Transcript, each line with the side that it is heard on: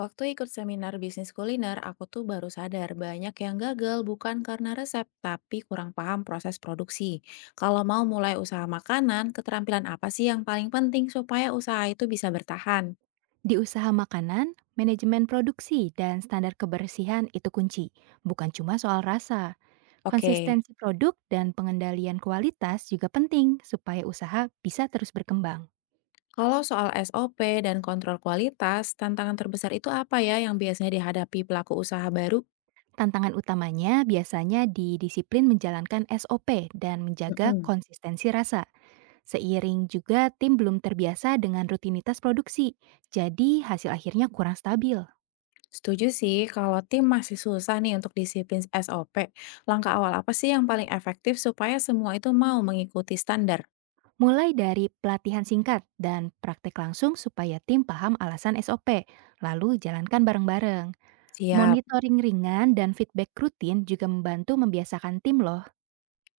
left: Waktu ikut seminar bisnis kuliner, aku tuh baru sadar banyak yang gagal bukan karena resep, tapi kurang paham proses produksi. Kalau mau mulai usaha makanan, keterampilan apa sih yang paling penting supaya usaha itu bisa bertahan?
right: Di usaha makanan, manajemen produksi dan standar kebersihan itu kunci, bukan cuma soal rasa.
left: Oke,
right: Konsistensi produk dan pengendalian kualitas juga penting supaya usaha bisa terus berkembang.
left: kalau soal SOP dan kontrol kualitas, tantangan terbesar itu apa ya yang biasanya dihadapi pelaku usaha baru?
right: Tantangan utamanya biasanya di disiplin menjalankan SOP dan menjaga
left: Mm-mm.
right: konsistensi rasa. Seiring juga tim belum terbiasa dengan rutinitas produksi, jadi hasil akhirnya kurang stabil.
left: Setuju sih, kalau tim masih susah nih untuk disiplin SOP, langkah awal apa sih yang paling efektif supaya semua itu mau mengikuti standar?
right: Mulai dari pelatihan singkat dan praktek langsung supaya tim paham alasan SOP, lalu jalankan bareng-bareng.
left: Siap.
right: Monitoring ringan dan feedback rutin juga membantu membiasakan tim loh.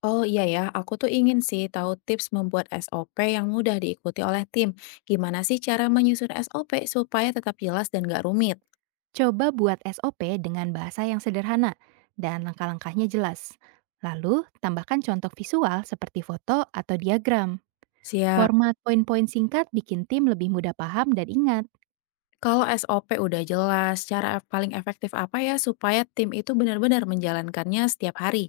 left: Oh iya ya, aku tuh ingin sih tahu tips membuat SOP yang mudah diikuti oleh tim. Gimana sih cara menyusun SOP supaya tetap jelas dan gak rumit?
right: Coba buat SOP dengan bahasa yang sederhana dan langkah-langkahnya jelas. Lalu, tambahkan contoh visual seperti foto atau diagram.
left: Siap.
right: Format poin-poin singkat bikin tim lebih mudah paham dan ingat.
left: Kalau SOP udah jelas, cara paling efektif apa ya supaya tim itu benar-benar menjalankannya setiap hari?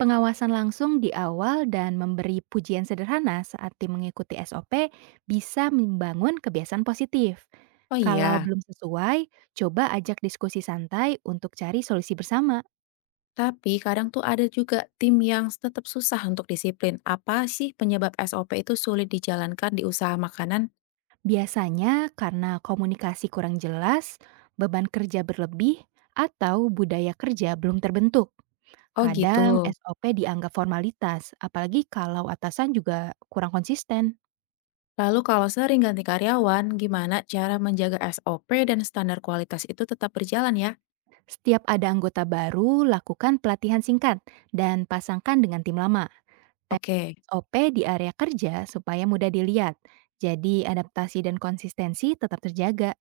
right: Pengawasan langsung di awal dan memberi pujian sederhana saat tim mengikuti SOP bisa membangun kebiasaan positif.
left: Oh
right: Kalau
left: iya,
right: belum sesuai, coba ajak diskusi santai untuk cari solusi bersama.
left: tapi kadang tuh ada juga tim yang tetap susah untuk disiplin. Apa sih penyebab SOP itu sulit dijalankan di usaha makanan?
right: Biasanya karena komunikasi kurang jelas, beban kerja berlebih, atau budaya kerja belum terbentuk.
left: Oh gitu.
right: Kadang SOP dianggap formalitas, apalagi kalau atasan juga kurang konsisten.
left: Lalu kalau sering ganti karyawan, gimana cara menjaga SOP dan standar kualitas itu tetap berjalan ya?
right: Setiap ada anggota baru, lakukan pelatihan singkat dan pasangkan dengan tim lama. Tes
left: Oke,
right: OP di area kerja supaya mudah dilihat. Jadi, adaptasi dan konsistensi tetap terjaga.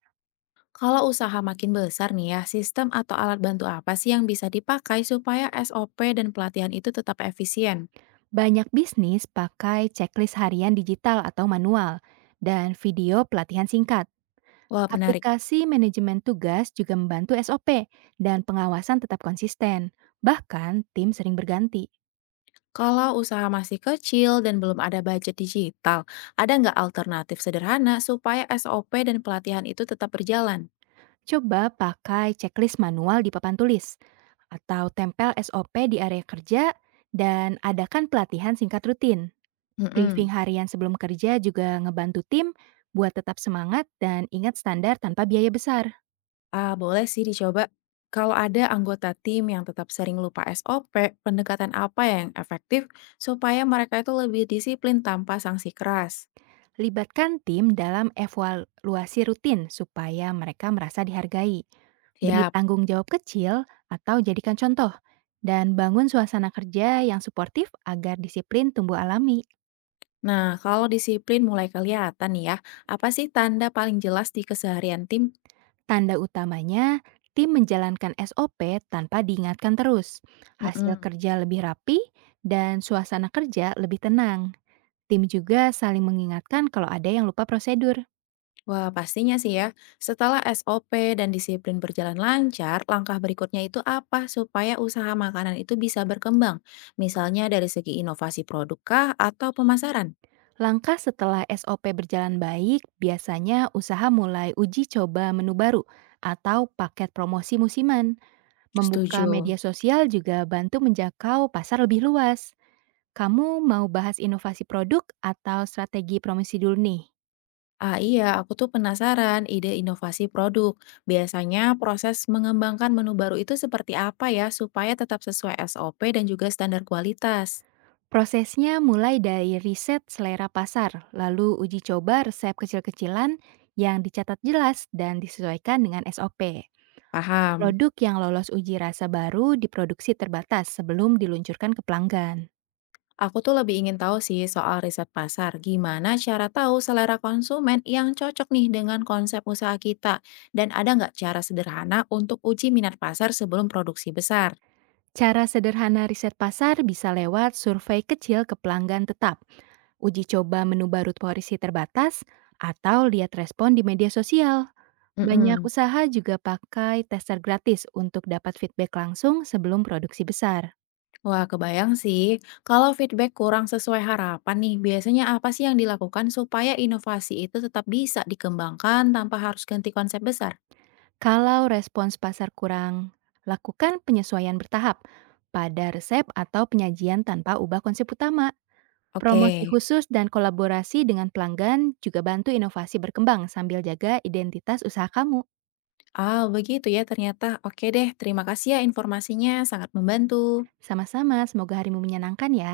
left: kalau usaha makin besar nih ya, sistem atau alat bantu apa sih yang bisa dipakai supaya SOP dan pelatihan itu tetap efisien?
right: Banyak bisnis pakai checklist harian digital atau manual dan video pelatihan singkat.
left: Wah, menarik.
right: Aplikasi manajemen tugas juga membantu SOP dan pengawasan tetap konsisten. Bahkan, tim sering berganti.
left: Kalau usaha masih kecil dan belum ada budget digital, ada nggak alternatif sederhana supaya SOP dan pelatihan itu tetap berjalan?
right: Coba pakai checklist manual di papan tulis atau tempel SOP di area kerja, dan adakan pelatihan singkat rutin.
left: Mm-mm.
right: Briefing harian sebelum kerja juga ngebantu tim buat tetap semangat dan ingat standar tanpa biaya besar.
left: Ah, boleh sih dicoba. Kalau ada anggota tim yang tetap sering lupa SOP, pendekatan apa yang efektif supaya mereka itu lebih disiplin tanpa sanksi keras?
right: Libatkan tim dalam evaluasi rutin supaya mereka merasa dihargai. Beri
left: Siap.
right: tanggung jawab kecil atau jadikan contoh, dan bangun suasana kerja yang suportif agar disiplin tumbuh alami.
left: Nah, kalau disiplin mulai kelihatan nih ya, apa sih tanda paling jelas di keseharian tim?
right: Tanda utamanya, tim menjalankan SOP tanpa diingatkan terus. Hasil
left: Mm-mm.
right: kerja lebih rapi dan suasana kerja lebih tenang. Tim juga saling mengingatkan kalau ada yang lupa prosedur.
left: Wah, pastinya sih ya. Setelah SOP dan disiplin berjalan lancar, langkah berikutnya itu apa supaya usaha makanan itu bisa berkembang? Misalnya dari segi inovasi produk kah atau pemasaran?
right: Langkah setelah SOP berjalan baik, biasanya usaha mulai uji coba menu baru atau paket promosi musiman. Membuka
left: Setuju.
right: media sosial juga bantu menjangkau pasar lebih luas. Kamu mau bahas inovasi produk atau strategi promosi dulu nih?
left: Ah iya, aku tuh penasaran ide inovasi produk. Biasanya proses mengembangkan menu baru itu seperti apa ya supaya tetap sesuai SOP dan juga standar kualitas?
right: Prosesnya mulai dari riset selera pasar, lalu uji coba resep kecil-kecilan yang dicatat jelas dan disesuaikan dengan SOP.
left: Paham.
right: Produk yang lolos uji rasa baru diproduksi terbatas sebelum diluncurkan ke pelanggan.
left: Aku tuh lebih ingin tahu sih soal riset pasar. Gimana cara tahu selera konsumen yang cocok nih dengan konsep usaha kita? Dan ada nggak cara sederhana untuk uji minat pasar sebelum produksi besar?
right: Cara sederhana riset pasar bisa lewat survei kecil ke pelanggan tetap, uji coba menu baru porsi terbatas, atau lihat respon di media sosial. Banyak
left: Mm.
right: usaha juga pakai tester gratis untuk dapat feedback langsung sebelum produksi besar.
left: Wah, kebayang sih. Kalau feedback kurang sesuai harapan nih, biasanya apa sih yang dilakukan supaya inovasi itu tetap bisa dikembangkan tanpa harus ganti konsep besar?
right: Kalau respons pasar kurang, lakukan penyesuaian bertahap pada resep atau penyajian tanpa ubah konsep utama. Promosi
left: Oke.
right: khusus dan kolaborasi dengan pelanggan juga bantu inovasi berkembang sambil jaga identitas usaha kamu.
left: Ah, begitu ya ternyata. Oke deh, terima kasih ya informasinya, sangat membantu.
right: Sama-sama, semoga harimu menyenangkan ya.